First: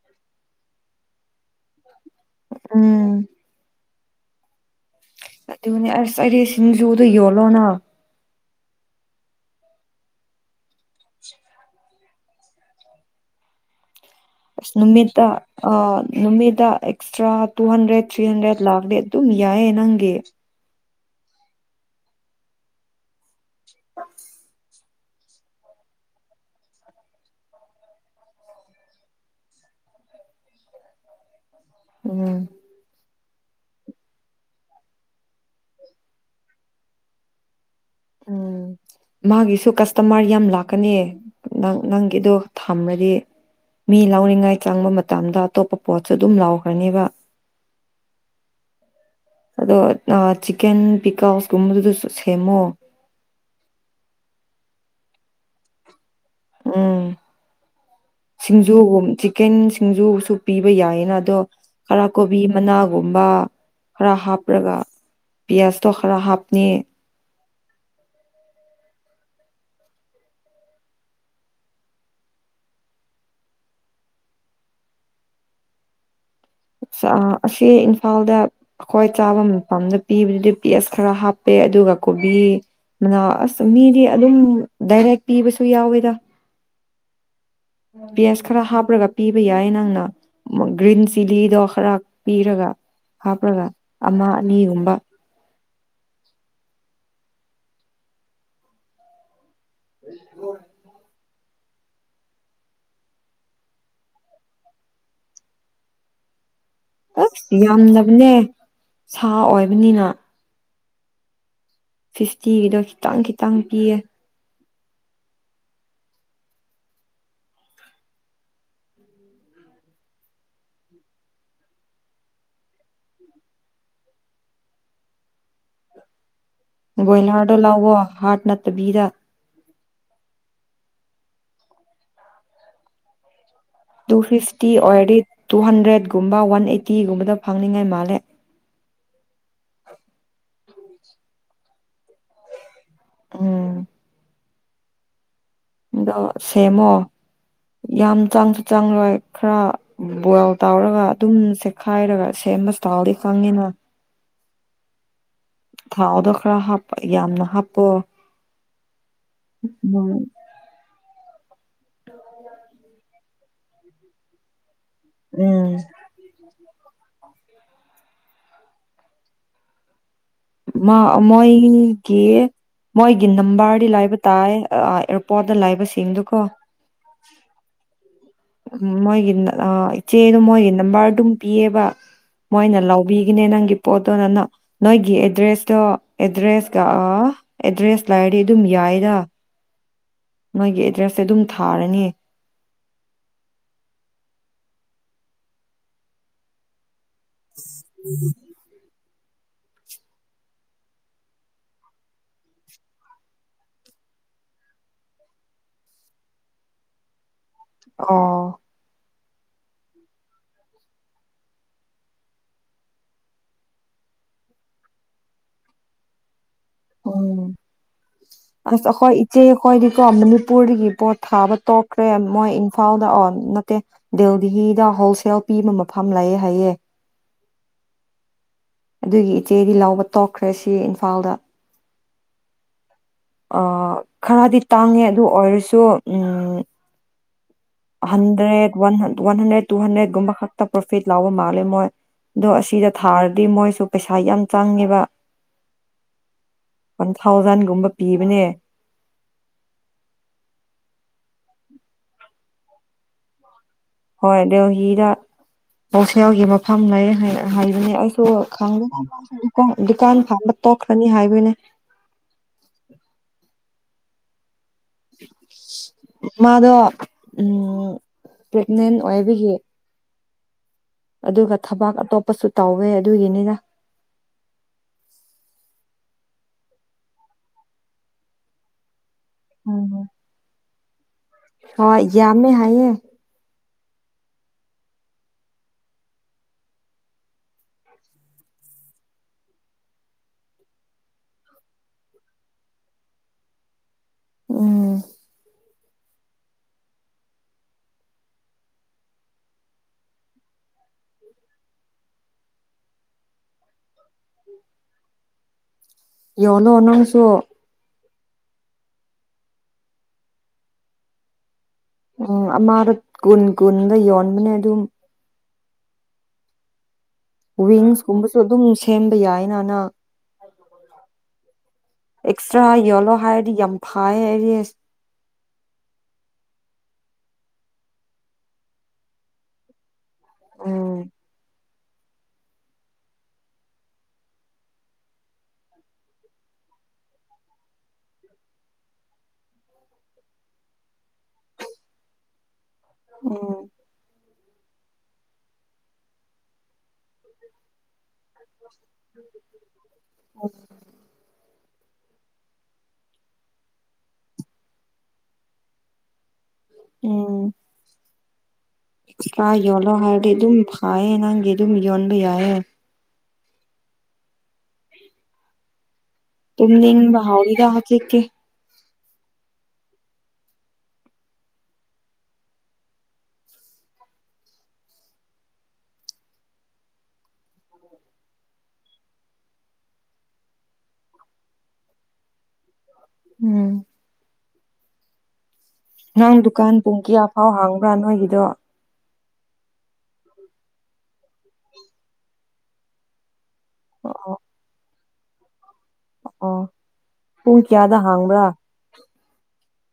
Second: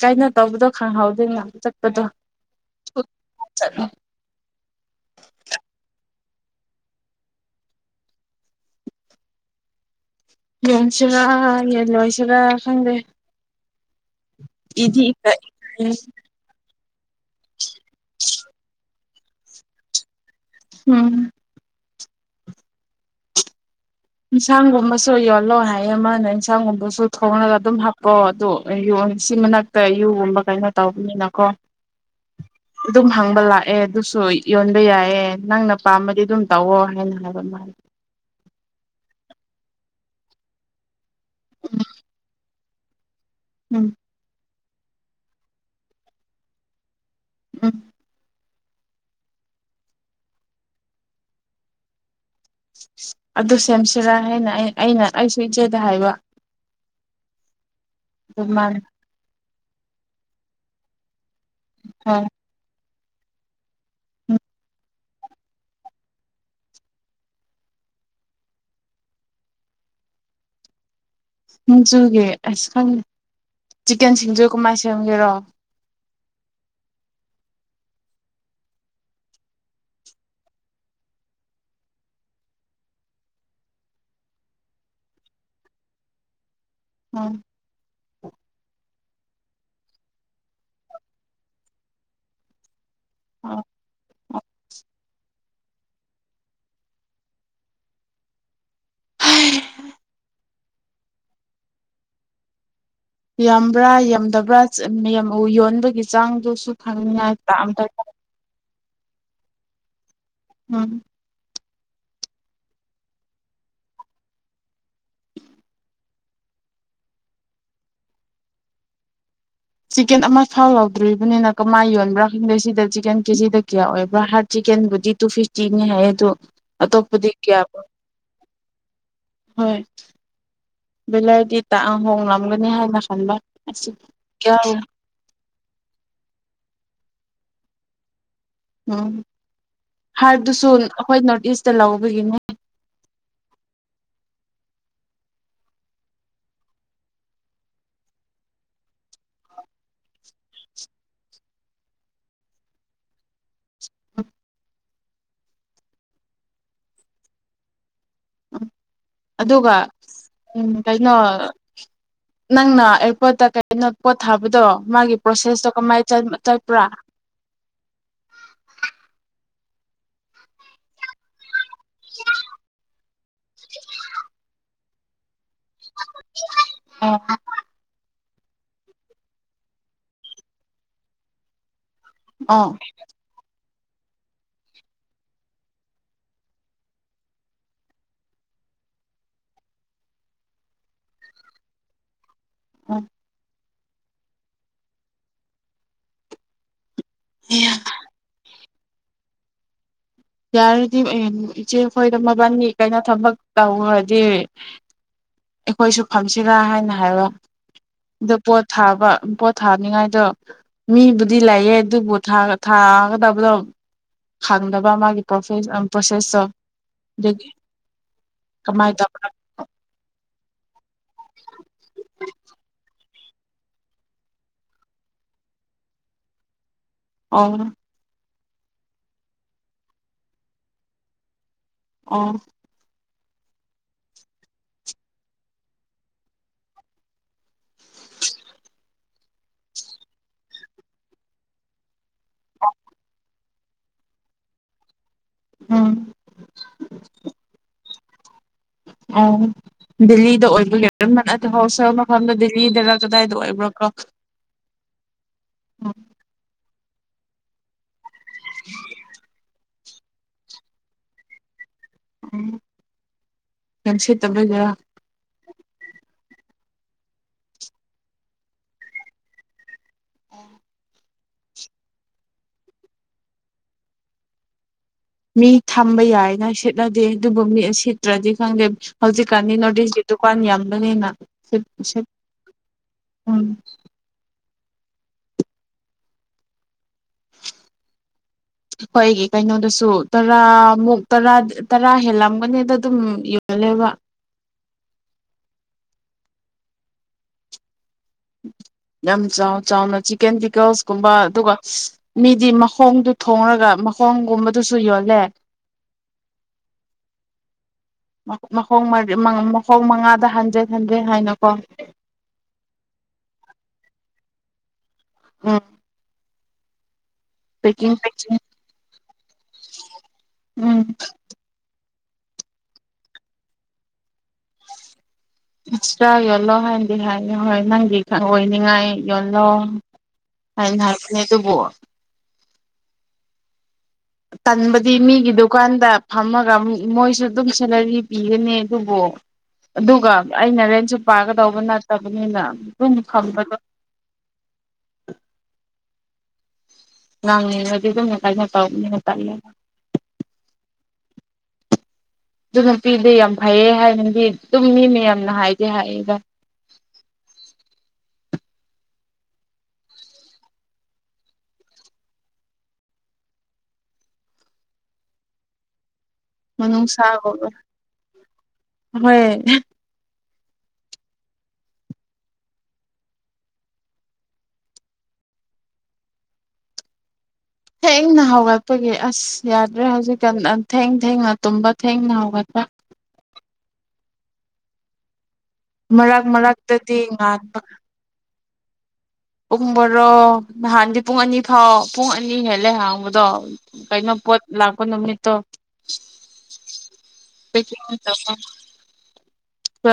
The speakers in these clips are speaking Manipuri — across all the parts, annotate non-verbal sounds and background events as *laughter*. ꯀꯥꯏꯅ ꯇꯧꯕꯗꯣ ꯈꯪꯍꯧꯗꯣꯏ ꯃ ꯆꯠꯄꯗꯣ ꯎꯝ ꯑꯗꯨꯅꯦ ꯑꯁ ꯑꯩꯗꯤ ꯁꯤꯡꯖꯨꯗ ꯌꯣꯜꯂꯣꯅ ꯌꯣꯟꯁꯤꯔ ꯌꯦ ꯂꯣꯏꯁꯤꯔ ꯈꯪꯗꯦ ꯏꯗꯤ ꯅꯨꯃꯤꯗꯥ ꯏꯀꯥꯏ ꯑ ꯅꯨꯃꯤꯗꯥ extra two hundred three hundred ꯂꯥꯛꯗ ꯑꯗꯨꯝ ꯌꯥꯏꯦ ꯅꯪꯒꯤ ꯎꯝ *unintelligible* ꯏꯟꯁꯥꯡꯒꯨꯝꯕꯁꯨ ꯌꯣꯜꯂꯣ ꯍꯥꯏ ꯑꯃꯅ ꯏꯟꯁꯥꯡꯒꯨꯝꯕꯁꯨ ꯊꯣꯡꯉꯒ ꯑꯗꯨꯝ ꯍꯥꯞꯄꯛꯑꯣ ꯑꯗꯨꯣ ꯁꯤ ꯃꯅꯥꯛꯇ ꯨꯒꯨꯝꯕ ꯀꯩꯅꯣ ꯇꯧꯕꯅꯤꯅꯀꯣ ꯎꯝ ꯍꯥꯡꯕ ꯂꯥꯛꯑꯦ ꯑꯗꯨꯁꯨ ꯌꯣꯟꯕ ꯌꯥꯏꯌꯦꯦ ꯅꯪꯅ ꯄꯥꯝꯕꯗꯤ ꯑꯗꯨꯝ ꯇꯧꯋꯣ ꯍꯥꯏꯅ ꯍꯥꯏꯕ ꯃꯥꯂ ꯎꯝ ꯃꯥꯒꯤꯁꯨ ꯀꯁꯇꯃꯔ ꯌꯥꯝ ꯂꯥꯛꯀꯅꯤ ꯅꯪ ꯅꯪꯒꯤꯗꯣ ꯊꯝꯃꯗꯤ ꯎꯝ ꯃꯤ ꯂꯧꯔꯤꯉꯩ ꯆꯪꯕ ꯃꯇꯝꯗ ꯑꯇꯣꯞꯄ ꯄꯣꯠꯁꯨ ꯑꯗꯨꯝ ꯂꯥꯎꯈ꯭ꯔꯅꯦꯕ ꯎꯝ ꯑꯗꯣ ꯆꯟ ꯄꯤꯀꯥꯎꯁꯒꯨꯝꯕꯗꯨ ꯑꯗꯨꯁ ꯑꯗꯨ ꯁꯦꯝꯁꯤꯔꯥ ꯍꯥꯏꯅ ꯑꯩ ꯑꯩꯅ ꯑꯩꯁꯨ ꯏꯆꯦꯗ ꯍꯥꯏꯕ ꯎꯝ ꯑꯗꯨ ꯁꯤꯡꯖꯨ ꯃꯥꯅ ꯀꯦꯟ ꯁꯤꯡꯖꯁꯨ ꯄꯤꯕ ꯌꯥꯏꯌꯦꯅ ꯑꯗꯣ ꯍꯣꯏ ꯀꯔꯀꯣꯕꯤ ꯃꯅꯥ ꯒꯨꯝꯕ ꯈꯔ ꯍꯥꯞꯔꯒ ꯄꯤꯌꯥꯁꯇꯣ ꯈꯔ ꯍꯥꯞꯅꯤ ꯃꯨꯝꯆꯨꯒꯤ ꯑꯁ ꯈꯪꯉꯦ ꯆꯤꯛꯀꯟ ꯁꯤꯡꯖꯨ ꯀꯃꯥꯏꯅ ꯁꯦꯝꯒꯦꯔꯣ ꯑꯁꯤ ꯏꯝꯐꯥꯜꯗ ꯑꯩ꯭ꯋꯥꯏ ꯆꯥꯕ ꯃꯐꯝꯗ ꯄꯤꯕꯗꯨꯗꯤ ꯄꯁ ꯈꯔ ꯍꯥꯞꯄꯦ ꯑꯗꯨꯒ ꯀꯣꯕꯤ ꯃꯅꯥꯁ ꯃꯤꯗꯤ ꯑꯗꯨꯝ ꯗꯥꯏꯔꯦꯛ ꯄꯤꯕꯁꯨ ꯌꯥꯎꯋꯦꯗ ꯎꯝ ꯄꯤꯌꯥꯁ ꯈꯔ ꯍꯥꯞꯄꯒ ꯄꯤꯕ ꯌꯥꯏ ꯅꯪꯅ ꯒ꯭ꯔꯤꯟ ꯆꯤꯂꯤꯗꯣ ꯈꯔ ꯄꯤꯔꯒ ꯍꯥꯞꯂꯒ ꯑꯃ ꯑꯅꯤꯒꯨꯝꯕ *unintelligible* ꯌꯥꯝꯕ꯭ꯔꯥ ꯌꯥꯝꯗꯕ꯭ꯔꯥ ꯌꯣꯟꯕꯒꯤ ꯆꯥꯡꯗꯨꯁꯨ ꯈꯪꯅꯤꯡꯉꯥꯏ ꯑꯁ ꯑꯝꯇ ꯌꯥꯝꯂꯕꯅꯦ ꯁꯥ ꯑꯣꯏꯕꯅꯤꯅ ꯎꯝ ꯐꯤꯐꯇꯤꯒꯤꯗꯣ ꯈꯤꯇꯪ ꯈꯤꯇꯪ ꯄꯤꯌꯦ ꯆꯤꯛꯀꯦꯟ ꯑꯃ ꯐꯥꯎ ꯂꯧꯎꯗꯣꯔꯤꯕꯅꯤꯅ ꯀꯃꯥꯏ ꯌꯣꯟꯕ꯭ꯔꯥ ꯈꯪꯗꯦ ꯁꯤꯗ ꯆꯤꯛꯀꯟ ꯀꯦꯖꯤꯗ ꯀꯌꯥ ꯑꯣꯏꯕ꯭ꯔꯥ ꯍꯥꯔꯠ ꯆꯤꯛꯀꯦꯟꯕꯨꯗꯤ ꯇꯨ ꯐꯤꯐꯇꯤꯅꯤ ꯍꯥꯏ ꯑꯗꯨꯗꯣ ꯕꯣꯏꯂꯥꯔꯗꯣ ꯂꯥꯛꯑꯣ ꯍꯥꯔꯠ ꯅꯠꯇꯕꯤꯗ ꯚꯕꯤꯂꯔꯗꯤ ꯇꯥꯛ ꯍꯣꯡꯂꯒꯅꯤ ꯍꯥꯏꯅ ꯈꯟꯕ ꯑꯁꯤ ꯇꯨ ꯐꯤꯐꯇꯤ ꯑꯣꯏꯔꯗꯤ ꯇꯨ ꯍꯟꯗ꯭ꯔꯦꯠꯒꯨꯝꯕ ꯋꯥꯟ ꯑꯩꯠꯇꯤꯒꯨꯝꯕꯗ ꯐꯪꯅꯤꯡꯉꯥꯏ ꯃꯥꯜꯂꯦ ꯎꯝ ꯍꯥꯏꯕꯗꯨꯁꯨ ꯑꯩꯈꯣꯏ ꯅꯣꯔꯠ ꯏꯁꯇ ꯂꯧꯕꯒꯤꯅꯤ ꯎꯝ ꯑꯗꯣ ꯁꯦꯝꯃꯣ ꯌꯥꯝ ꯆꯥꯡꯁꯨ ꯆꯪꯂꯣꯏ ꯈꯔ ꯕꯣꯏꯜ ꯇꯧꯔꯒ ꯑꯗꯨꯝ ꯈꯥꯏꯔꯒ ꯁꯦꯝꯕ ꯊꯥꯎꯗꯤ ꯈꯪꯉꯤꯅ ꯊꯥꯎꯗꯣ ꯈꯔ ꯍꯥꯞꯄ ꯌꯥꯝꯅ ꯍꯥꯞꯄꯣ ꯑꯗꯨꯒ ꯎꯝ ꯎꯝ ꯀꯩꯅꯣ ꯅꯪꯅ ꯑꯦꯌꯥꯔꯄꯣꯔꯠꯇ ꯀꯩꯅ ꯄꯣꯠ ꯊꯥꯕꯗꯣ ꯃꯥꯒꯤ ꯎꯝ ꯄꯔꯣꯁꯦꯁꯇꯣ ꯀꯃꯥꯏ ꯆ ꯆ ꯄ꯭ꯔꯥ ꯃꯥ ꯃꯣꯏ ꯒꯤ ꯃꯣꯏꯒꯤ ꯅꯝꯕꯔꯗꯤ ꯂꯥꯏꯕ ꯇꯥꯏ ꯑ ꯑꯦꯔꯣ ꯄꯣꯠꯇ ꯂꯩꯕꯁꯤꯡꯗꯨꯀꯣ ꯑꯣ ꯎꯝ ꯃꯣꯏꯒꯤ ꯆꯦꯗꯨ ꯃꯣꯏꯒꯤ ꯅꯝꯕꯔꯗꯨꯝ ꯄꯤꯌꯦꯕ ꯃꯣꯏꯅ ꯂꯧꯕꯤꯒꯤꯅꯦ ꯅꯪꯒꯤ ꯄꯣꯠꯇꯣ ꯅꯪꯅ ꯅꯣꯏꯒꯤ ꯑꯦꯗ꯭ꯔꯦꯁꯇꯣ ꯑꯦꯗ꯭ꯔꯦꯁꯀꯥ ꯑꯦꯗ꯭ꯔꯦꯁ ꯂꯩꯔꯗꯤ ꯑꯗꯨꯝ ꯌꯥꯏꯗ ꯅꯣꯏꯒꯤ ꯑꯦꯗ꯭ꯔꯦꯁꯁꯦ ꯑꯗꯨꯝ ꯊꯥꯔꯅꯤ ꯎꯝ ꯎꯝ ꯌꯥꯔꯗꯤ ꯏꯆꯦ ꯑꯩꯈꯣꯏꯗ ꯃꯕꯥꯅꯤ ꯀꯩꯅꯣ ꯊꯕꯛ ꯇꯧꯔꯗꯤ ꯑꯩꯈꯣꯏꯁꯨ ꯐꯝꯁꯤꯔꯥ ꯍꯥꯏꯅ ꯍꯥꯏꯕ ꯑꯗ ꯑꯣ ꯄꯣꯠꯊꯥꯕ ꯄꯣꯠ ꯊꯥꯅꯤꯡꯉꯥꯏꯗꯣ ꯃꯤꯕꯨꯗꯤ ꯂꯩꯌꯦ ꯑꯗꯨꯕꯨ ꯊꯥꯒꯗꯕꯗꯣ ꯈꯪꯗꯕ ꯃꯥꯒꯤ ꯄ꯭ꯔꯣꯁꯦꯁ ꯄ꯭ꯔꯣꯁꯦꯁꯇꯣ ꯑꯗꯨꯒꯤ ꯑꯣ ꯀꯃꯥꯏꯅ ꯑꯈꯣꯏ ꯇꯧꯕ꯭ꯔꯥ ꯏꯆꯦꯈꯣꯏꯗꯤꯀꯣ ꯄꯨꯔꯒꯤ ꯄꯣꯠ ꯊꯥꯕ ꯇꯣꯛꯈ꯭ꯔꯦ ꯃꯣꯏ ꯏꯝꯐꯥꯜꯗ ꯑꯣ ꯅꯠꯇꯦ ꯗꯦꯜꯗꯤꯍꯤꯗ ꯍꯣꯜꯁꯦꯜ ꯄꯤꯕ ꯃꯐꯝ ꯂꯩꯌꯦ ꯍꯥꯏꯌꯦ ꯑꯣ ꯑꯗꯨꯒꯤ ꯏꯆꯦꯗꯤ ꯂꯧꯕ ꯇꯣꯛꯈ꯭ꯔꯦ ꯁꯤ ꯏꯝꯐꯥꯜꯗ ꯑ ꯑ ꯈꯔꯗꯤ ꯇꯥꯡꯉꯦ ꯑꯗꯨ ꯑꯣꯏꯔꯁꯨ ꯎꯝ hundred one one hundred two ꯍꯟꯗ꯭ꯔꯦꯠꯒꯨꯝꯕ ꯄ꯭ꯔꯣꯐꯤꯠ ꯂꯧꯕ ꯃꯥꯜꯂꯦ ꯃꯣꯏ ꯑꯗꯣ ꯑꯁꯤꯗ ꯊꯥꯔ ꯗꯤ ꯃꯣꯏꯁꯨ ꯄꯩꯁꯥ ꯌꯥꯝ ꯆꯪꯉꯦꯕ ꯎꯝ ꯋꯥꯟ ꯊꯥꯎꯖꯟꯒꯨꯝꯕ ꯄꯤꯕꯅꯦ ꯑꯣ ꯗꯦꯜꯂꯤꯗ ꯑꯣꯏꯕꯒꯤꯔ ꯅꯠꯇꯔ ꯍꯣꯜꯁꯦꯜ ꯃꯐꯝꯗ ꯗꯦꯜꯂꯤꯗꯔ ꯀꯗꯥꯏꯗ ꯑꯣꯏꯕ꯭ꯔꯣꯀꯣ ꯍꯣꯏ ꯗꯦꯜꯍꯤꯗ ꯍꯣꯜꯁꯦꯜꯒꯤ ꯃ ꯐꯝ ꯂꯩꯌꯦ ꯍꯥꯏꯕꯅꯤ ꯑꯩ ꯑꯗꯣ ꯈꯪꯗꯦ ꯗꯨꯀꯥꯟ ꯐꯝꯕ ꯇꯣꯛꯈ꯭ꯔꯅꯤ ꯍꯥꯏꯕꯅꯦ ꯎꯝ ꯀꯟꯁꯤꯦ ꯇꯕꯗꯔ ꯃꯥꯗꯣ ꯄ꯭ꯔꯦꯒꯅꯦꯟ ꯑꯣꯏꯕꯤꯈꯤ ꯑꯗꯨꯒ ꯊꯕꯛ ꯑꯇꯣꯞꯄꯁꯨ ꯇꯧꯋꯦ ꯑꯗꯨꯒꯤꯅꯤꯗ ꯃꯤ ꯊꯝꯕ ꯌꯥꯏꯅ ꯁꯤꯦꯠꯅꯗꯦ ꯑꯗꯨꯕꯨ ꯃꯤ ꯁꯤꯠꯇ꯭ꯔꯗꯤ ꯈꯪꯗꯦ ꯍꯧꯖꯤꯛꯀꯥꯟꯅꯤ ꯅꯣꯗꯤꯒꯤ ꯎꯝ ꯗꯨꯀꯥꯟ ꯌꯥꯝ ꯃꯅꯦꯅ ꯍꯣꯏ ꯌꯥꯃꯦ ꯍꯥꯏꯌꯦꯌꯦꯦ ꯎꯝ ꯑꯩꯣꯏꯒꯤ ꯀꯩꯅꯣꯗꯁꯨ ꯇꯔꯥꯃꯨꯛ ꯇꯔꯥ ꯇꯔꯥ ꯍꯦꯜꯂꯝꯒꯅꯤꯗ ꯑꯗꯨꯝ ꯌꯣꯜꯂꯦꯕ ꯎꯝ ꯌꯥꯝ ꯆꯥꯎ ꯆꯥꯎꯅ ꯆꯤꯛꯀꯟ ꯇꯤꯀꯜꯁꯀꯨꯝꯕ ꯑꯗꯨꯒ ꯃꯤꯗꯤ ꯃꯈꯣꯡꯗꯨ ꯊꯣꯡꯡꯂꯒ ꯃꯈꯣꯡꯒꯨꯝꯕꯗꯨꯁꯨ ꯌꯣꯜꯂꯦ ꯌꯧꯂꯣꯅꯣꯅꯁꯨꯣ ꯃꯈ ꯃꯈꯣꯡ ꯃꯉꯥꯗ ꯍꯟꯖꯦ ꯍꯟꯖꯦ ꯍꯥꯏꯅꯀꯣ ꯎꯝ ꯑꯃꯥꯔꯣ ꯀꯨꯟ ꯀꯨꯟꯒ ꯌꯣꯟꯕꯅꯦ ꯑꯗꯨꯝ ꯑ ꯋꯤꯡꯁꯀꯨꯝꯕꯁꯨ ꯄꯦꯛꯀꯤꯡ ꯑꯗꯨꯝ ꯁꯦꯝꯕ ꯌꯥꯏꯅꯅ ꯎꯝ ꯑꯦꯛꯁꯇ꯭ꯔꯥ ꯌꯦꯣꯂꯣ ꯍꯥꯏꯔꯗꯤ ꯌꯥꯝ ꯐꯩ ꯍꯥꯏꯗꯤ ꯑꯁꯇ꯭ꯔꯥ ꯌꯣꯜꯂꯣ ꯍꯥꯏꯅꯗꯤ ꯍꯥꯏꯌ ꯍꯣꯏ ꯅꯪꯒꯤ ꯈ ꯑꯣꯏꯅꯤꯡꯉꯥꯏ ꯌꯣꯜꯂꯣ ꯍꯥꯏ ꯎꯝ ꯍꯥꯏꯅꯦ ꯑꯗꯨꯕꯨꯣ ꯇꯟꯕꯗꯤ ꯃꯤꯒꯤ ꯗꯨꯀꯥꯟꯗ ꯐꯝꯃꯒ ꯃꯣꯏꯁꯨ ꯑꯗꯨꯝ ꯁꯦꯂꯔꯤ ꯄꯤꯒꯅꯤ ꯑꯗꯨꯕꯨ ꯑꯗꯨꯒ ꯑꯩꯅ ꯔꯦꯟꯁꯨ ꯄꯥꯒꯗꯧꯕ ꯅꯠꯇꯕꯅꯤꯅ ꯑꯗꯨꯅꯤ ꯈꯪꯝꯕꯗ ꯎꯝ ꯅꯪ ꯑꯗꯨꯗ ꯀꯅ ꯇꯧꯕꯅꯤꯅ ꯇꯥꯏꯅ ꯑꯗꯨ ꯅꯨꯄꯤꯗꯤ ꯌꯥꯝ ꯐꯩꯌꯦ ꯍꯥꯏꯅꯗꯤ ꯑꯗꯨꯝꯅꯤ ꯃꯌꯥꯝꯅ ꯍꯥꯏꯗꯤꯦ ꯍꯥꯏꯌꯦꯒ ꯈꯥ ꯌꯣꯜꯂꯣ ꯍꯥꯏꯔꯗꯤ ꯑꯗꯨꯝ ꯐꯥꯏꯌꯦ ꯅꯪꯒꯤ ꯑꯗꯨꯝ ꯌꯣꯟꯕ ꯌꯥꯏꯌꯦ ꯇꯝꯅꯤ ꯃꯅꯨꯡꯁꯥꯒꯨꯝꯕ ꯃꯍꯍꯗ ꯍꯥ ꯂꯤꯇꯦ ꯍꯣꯏ ꯊꯦꯡꯅ ꯍꯧꯒꯠꯄꯒꯤ ꯑꯁ ꯌꯥꯗ꯭ꯔꯦ ꯍꯧꯖꯤꯛꯀꯥꯟ ꯊꯦꯡ ꯊꯦꯡꯅ ꯇꯨꯝꯕ ꯊꯦꯡꯅ ꯍꯧꯒꯠꯄ ꯎꯝ ꯃꯔꯛ ꯅꯍꯪ ꯗꯨꯀꯥꯟ ꯄꯨꯡ ꯃꯔꯛꯇꯗꯤ ꯉꯥꯟ ꯀꯌꯥꯐꯥꯎ ꯍꯥꯡꯕ꯭ꯔꯥ ꯅꯣꯏꯒꯤꯗꯣ ꯄꯨꯡ ꯣꯔꯣ ꯅꯍꯥꯟꯗꯤ ꯄꯨꯡ ꯑꯅꯤ ꯐꯥꯎ ꯄꯨꯡ ꯑꯅꯤ ꯍꯦꯜꯂꯦ ꯍꯥꯡꯕꯗꯣ ꯀꯩꯅꯣ ꯑꯣ ꯄꯣꯠ ꯂꯥꯛꯄ ꯅꯨꯝꯅꯤ ꯇꯣ ꯑꯣ ꯄꯨꯡ ꯀꯌꯥꯗ ꯍꯥꯡꯕ꯭ꯔꯥ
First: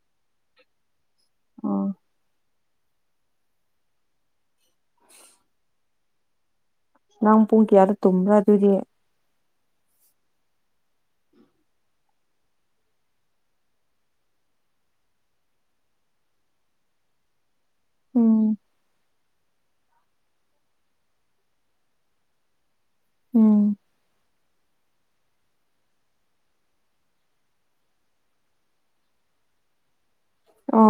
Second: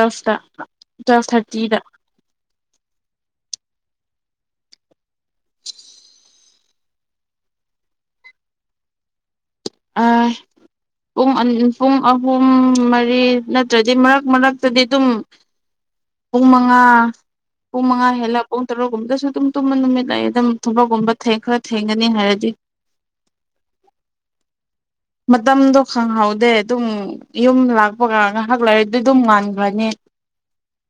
ꯁꯇ ꯇꯨꯋꯦꯜꯐ ꯊꯥꯔꯇꯤꯗ ꯑꯣ ꯅꯪ ꯄꯨꯡ ꯀꯌꯥꯗ ꯇꯨꯝꯕ꯭ꯔꯥ ꯑꯗꯨꯏꯗꯤ ꯄꯨꯡ ꯄꯨꯡ ꯑꯍꯨꯝ ꯃꯔꯤ ꯅꯠꯇ꯭ꯔꯗꯤ ꯃꯔꯛ ꯃꯔꯛꯇꯗꯤ ꯑꯗꯨꯝ ꯄꯨꯡ ꯃꯉꯥ ꯄꯨꯡ ꯃꯉꯥ ꯍꯂ ꯎꯝ ꯄꯨꯡ ꯇꯔꯣꯛꯒꯨꯝꯗꯁꯨꯅ ꯇꯨꯝ ꯇꯨꯝꯕ ꯅꯨꯃꯤꯠ ꯂꯩ ꯑꯗꯨꯝ ꯊꯕꯛꯀꯨꯝꯕ ꯈꯔ ꯊꯦꯡꯒꯅꯤ ꯍꯥꯏꯔꯗꯤ ꯎꯝ ꯃꯇꯝꯗꯣ ꯈꯪꯍꯧꯗꯦ ꯑꯗꯨꯝ ꯌꯨꯝ ꯂꯥꯛꯄꯒ ꯉꯥꯏꯍꯥꯛ ꯂꯩꯔꯗꯤ ꯑꯗꯨꯝ ꯉꯥꯟꯈ꯭ꯔꯅꯤ ꯑ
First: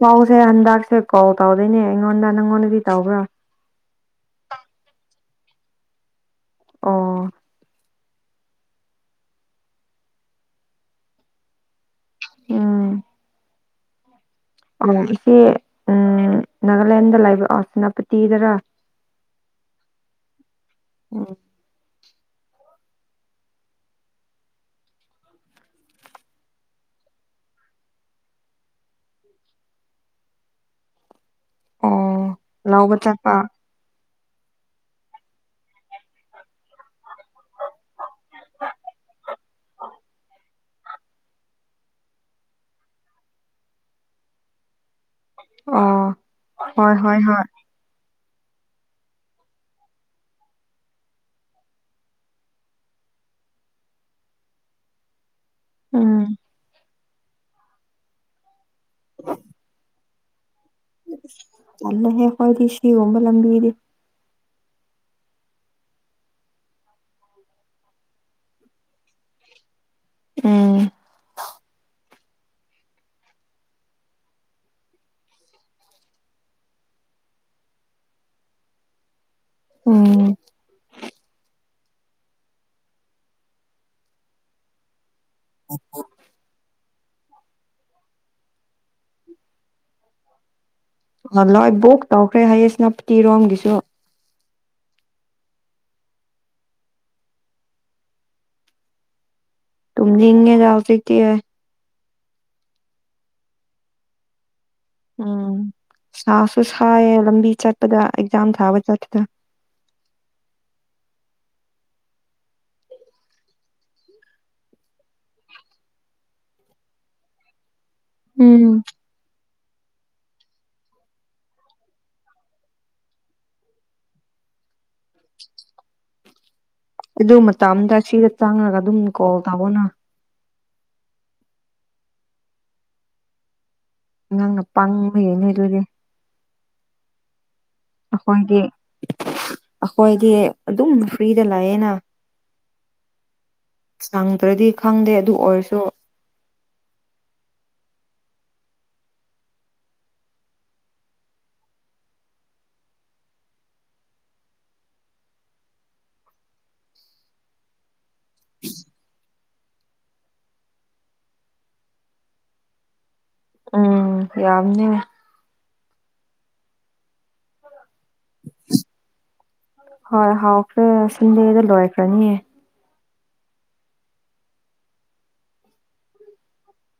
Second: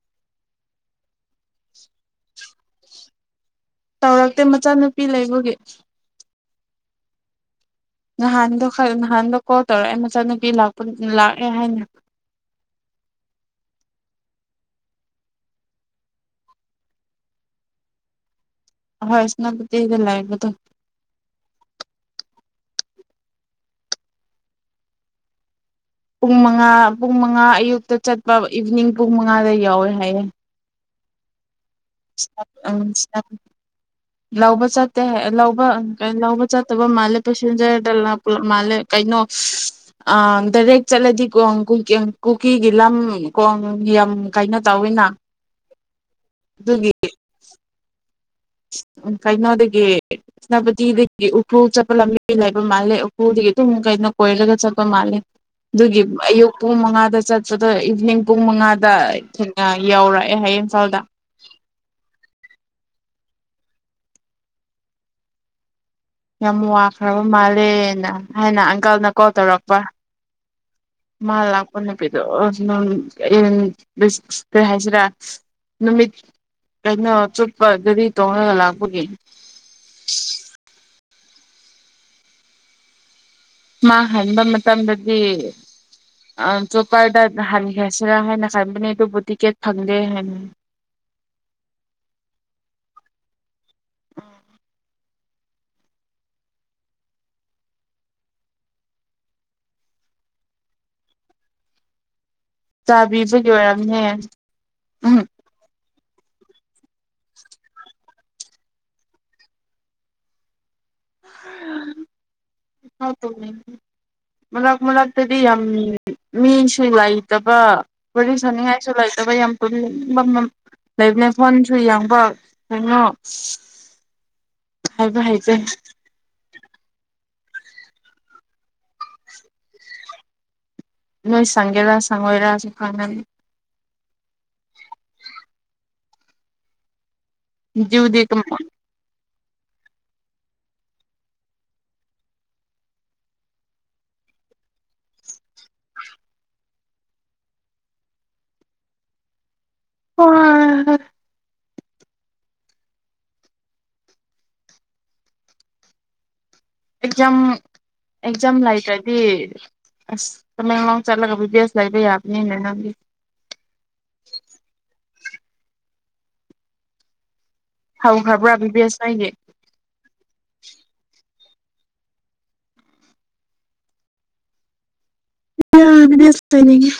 ꯀꯥꯎꯁꯦ ꯍꯟꯗꯛꯁꯦ ꯀꯥꯎ ꯇꯥꯎꯗꯣꯏꯅꯦ ꯑꯩꯉꯣꯟꯗ ꯅꯪꯉꯣꯟꯗꯗꯤ ꯇꯕ꯭ꯔꯥ ꯇꯧꯔꯛꯇꯦ ꯃꯆꯥꯅꯨꯄꯤ ꯂꯩꯕꯒꯤ ꯑ ꯅꯍꯥꯟꯗꯣ ꯅꯍꯥꯟꯗꯣ ꯀꯣꯜ ꯇꯧꯔꯛꯑꯦ ꯃꯆꯥꯅꯨꯄꯤꯄ ꯂꯥꯛꯑꯦ ꯍꯥꯏꯅ ꯎꯝ ꯑꯣ ꯏꯆꯦ ꯎꯝ ꯅꯥꯒꯥꯂꯦꯟꯗ ꯂꯥꯏꯕꯑꯣ ꯁꯦꯅꯥꯄꯇꯤꯗꯔꯥ ꯍꯣꯏ ꯏꯁꯅꯕꯨꯗꯤꯗ ꯂꯑꯕꯗꯨ ꯎꯝ ꯄꯨꯡ ꯃꯉꯥ ꯄꯨꯡ ꯃꯉꯥ ꯑꯌꯨꯛꯇ ꯆꯠꯄ ꯏꯚꯤꯅꯤꯡ ꯄꯨꯡ ꯃꯉꯥꯗ ꯌꯥꯎꯋꯦ ꯍꯥꯏꯌꯦꯦ ꯑꯣ ꯑ ꯂꯧꯕ ꯁꯝ ꯆꯠꯄ ꯂꯧꯕ ꯆꯠꯇꯦ ꯂꯧꯕ ꯂꯧꯕ ꯆꯠꯇꯕ ꯃꯥꯜꯂꯦ ꯄꯦꯁꯦꯟꯖꯔꯗ ꯄꯨꯞ ꯃꯥꯜꯂꯦ ꯀꯩꯅꯣ ꯗꯥꯏꯔꯦꯛ ꯆꯠꯂꯗꯤ ꯀꯣꯡ ꯀꯨꯀꯤꯒꯤ ꯂꯝ ꯀꯣꯡ ꯌꯥꯝ ꯀꯩꯅꯣ ꯇꯧꯋꯤꯅ ꯑꯥ ꯍꯣꯏ ꯍꯣꯏ ꯍꯣꯏ ꯎ ꯀꯩꯅꯣꯗꯒꯤ ꯁꯦꯅꯥꯄꯇꯤꯗꯒꯤ ꯎꯈ꯭ꯔꯨꯜ ꯆꯠꯄ ꯂꯝꯕꯤ ꯂꯩꯕ ꯃꯥꯜꯂꯦ ꯎꯈ꯭ꯔꯨꯗꯒꯤ ꯑꯗꯨꯝ ꯀꯩꯅꯣ ꯀꯣꯏꯔꯒ ꯆꯠꯄ ꯃꯥꯜꯂꯦ ꯑꯗꯨꯒꯤ ꯎꯝ ꯑꯌꯨꯛ ꯄꯨꯡ ꯃꯉꯥꯗ ꯆꯠ ꯏꯚ ꯄ ꯗ ꯊ ꯌꯥꯎꯔꯦ ꯑꯦꯍꯌꯦ ꯑꯍꯦ ꯍꯣꯏꯗꯤꯁ ꯁꯤꯤꯒꯨꯝꯕ ꯂꯝꯕꯤꯗꯤ ꯌꯥꯝ ꯋꯥꯈ꯭ꯔꯕ ꯃꯥꯜꯂꯦꯅ ꯍꯥꯏꯅ ꯑꯪꯀꯜꯅ ꯀꯣꯜ ꯇꯧꯔꯛꯄ ꯎꯝ ꯃꯥꯄꯅꯦ ꯄ ꯀꯩ ꯍꯥꯏꯁꯤꯔꯥ ꯅꯨꯃꯤꯠ ꯀꯩꯅꯣ ꯆꯨꯞꯄꯗꯗꯤ ꯇꯣꯡꯉꯒ ꯂꯥꯛꯄꯒꯤ ꯎꯝ ꯃꯥ ꯍꯟꯕ ꯃꯇꯝꯗ ꯑ ꯆ ꯔꯗ ꯍꯜ ꯍꯦꯁ ꯍꯥꯏ ꯅ ꯀꯥꯏꯕꯅꯦꯗꯨ ꯕꯨꯇꯤꯀꯦꯠ ꯐꯪꯒꯗꯦ ꯍꯥꯏ ꯂꯣꯏ ꯕꯨꯛ ꯇꯧꯈ꯭ꯔꯦ ꯍꯌꯦꯁ ꯅꯇꯤꯔꯣꯝꯒꯤꯁꯨ ꯇꯨ ꯂꯤꯡꯒꯦ ꯌꯥꯁꯤ ꯀ ꯍꯥꯏ ꯆꯥꯕꯤꯕꯒꯤ ꯑꯣꯏꯔꯝꯅꯦ ꯎꯝ ꯁꯥꯁꯨ ꯀꯌꯦ ꯂꯝꯕꯤ ꯆꯠꯄꯗ ꯆꯝ ꯊꯥꯕ ꯆꯠꯠꯇꯠꯇ ꯎ ꯃꯛ ꯃꯅꯥꯛꯇꯗꯤ ꯌꯥꯝ ꯃꯤꯁꯨ ꯂꯩꯏꯇꯕ ꯋꯥꯔꯤ ꯎꯝ ꯁꯅꯤꯡꯉꯥꯏꯁꯨ ꯂꯩꯥꯏꯇꯕ ꯌꯥꯝ ꯃꯝ ꯂꯩꯕꯅꯦ ꯐꯣꯟꯁꯨ ꯌꯦꯡꯕ ꯀꯩꯅꯣ ꯍꯥꯏꯕ ꯍꯥꯏꯆꯦ ꯑꯗꯨ ꯃꯇꯝ ꯑꯗ ꯁꯤꯗ ꯆꯥꯡꯉꯒ ꯑꯗꯨꯝ ꯀꯣꯜ ꯇꯥꯕꯅ ꯅꯣꯏ ꯁꯪꯒꯦꯔꯥ ꯁꯪꯉꯣꯏꯔꯥꯁꯨ ꯈꯪꯒꯅꯤ ꯑꯉꯥꯡꯅ ꯄꯥꯡꯕ ꯍ ꯂꯩ ꯂꯣꯏꯔꯦ ꯌꯎꯗ ꯀ ꯑꯩꯈꯣꯏꯗꯤ ꯑꯩꯈꯣꯏꯗꯤ ꯑꯗꯨꯝ ꯐ꯭ꯔꯤꯗ ꯂꯥꯛꯑꯦꯅ ꯁꯪꯗ꯭ꯔꯗꯤ ꯈꯪꯗꯦ ꯑꯗꯨ ꯑꯣꯏꯔꯁꯨ ꯑꯣ ꯑꯦꯛꯖꯥꯝ ꯑꯦꯛꯖꯥꯝ ꯂꯩꯇ꯭ꯔꯗꯤ ꯑꯁ ꯇꯃꯦꯡꯂꯣꯡ ꯆꯠꯂꯒ ꯕꯤ ꯕꯦꯖ ꯂꯩꯕ ꯌꯥꯕꯅꯤ ꯃ ꯅꯪꯒꯤ ꯎꯝ ꯌꯥꯝꯅꯤꯅꯦ ꯍꯧꯈ꯭ꯔꯕ꯭ꯔꯥ ꯕꯤ ꯕꯤ ꯑꯦꯁ ꯅꯣꯏꯒꯤ ꯍꯔ ꯍꯥꯎꯥꯎ ꯐꯔ ꯁꯤꯟꯗꯗ ꯂꯣꯏ ꯈ꯭ꯔꯅꯤꯌꯦ ꯗꯤꯁꯇꯅꯤꯒꯤ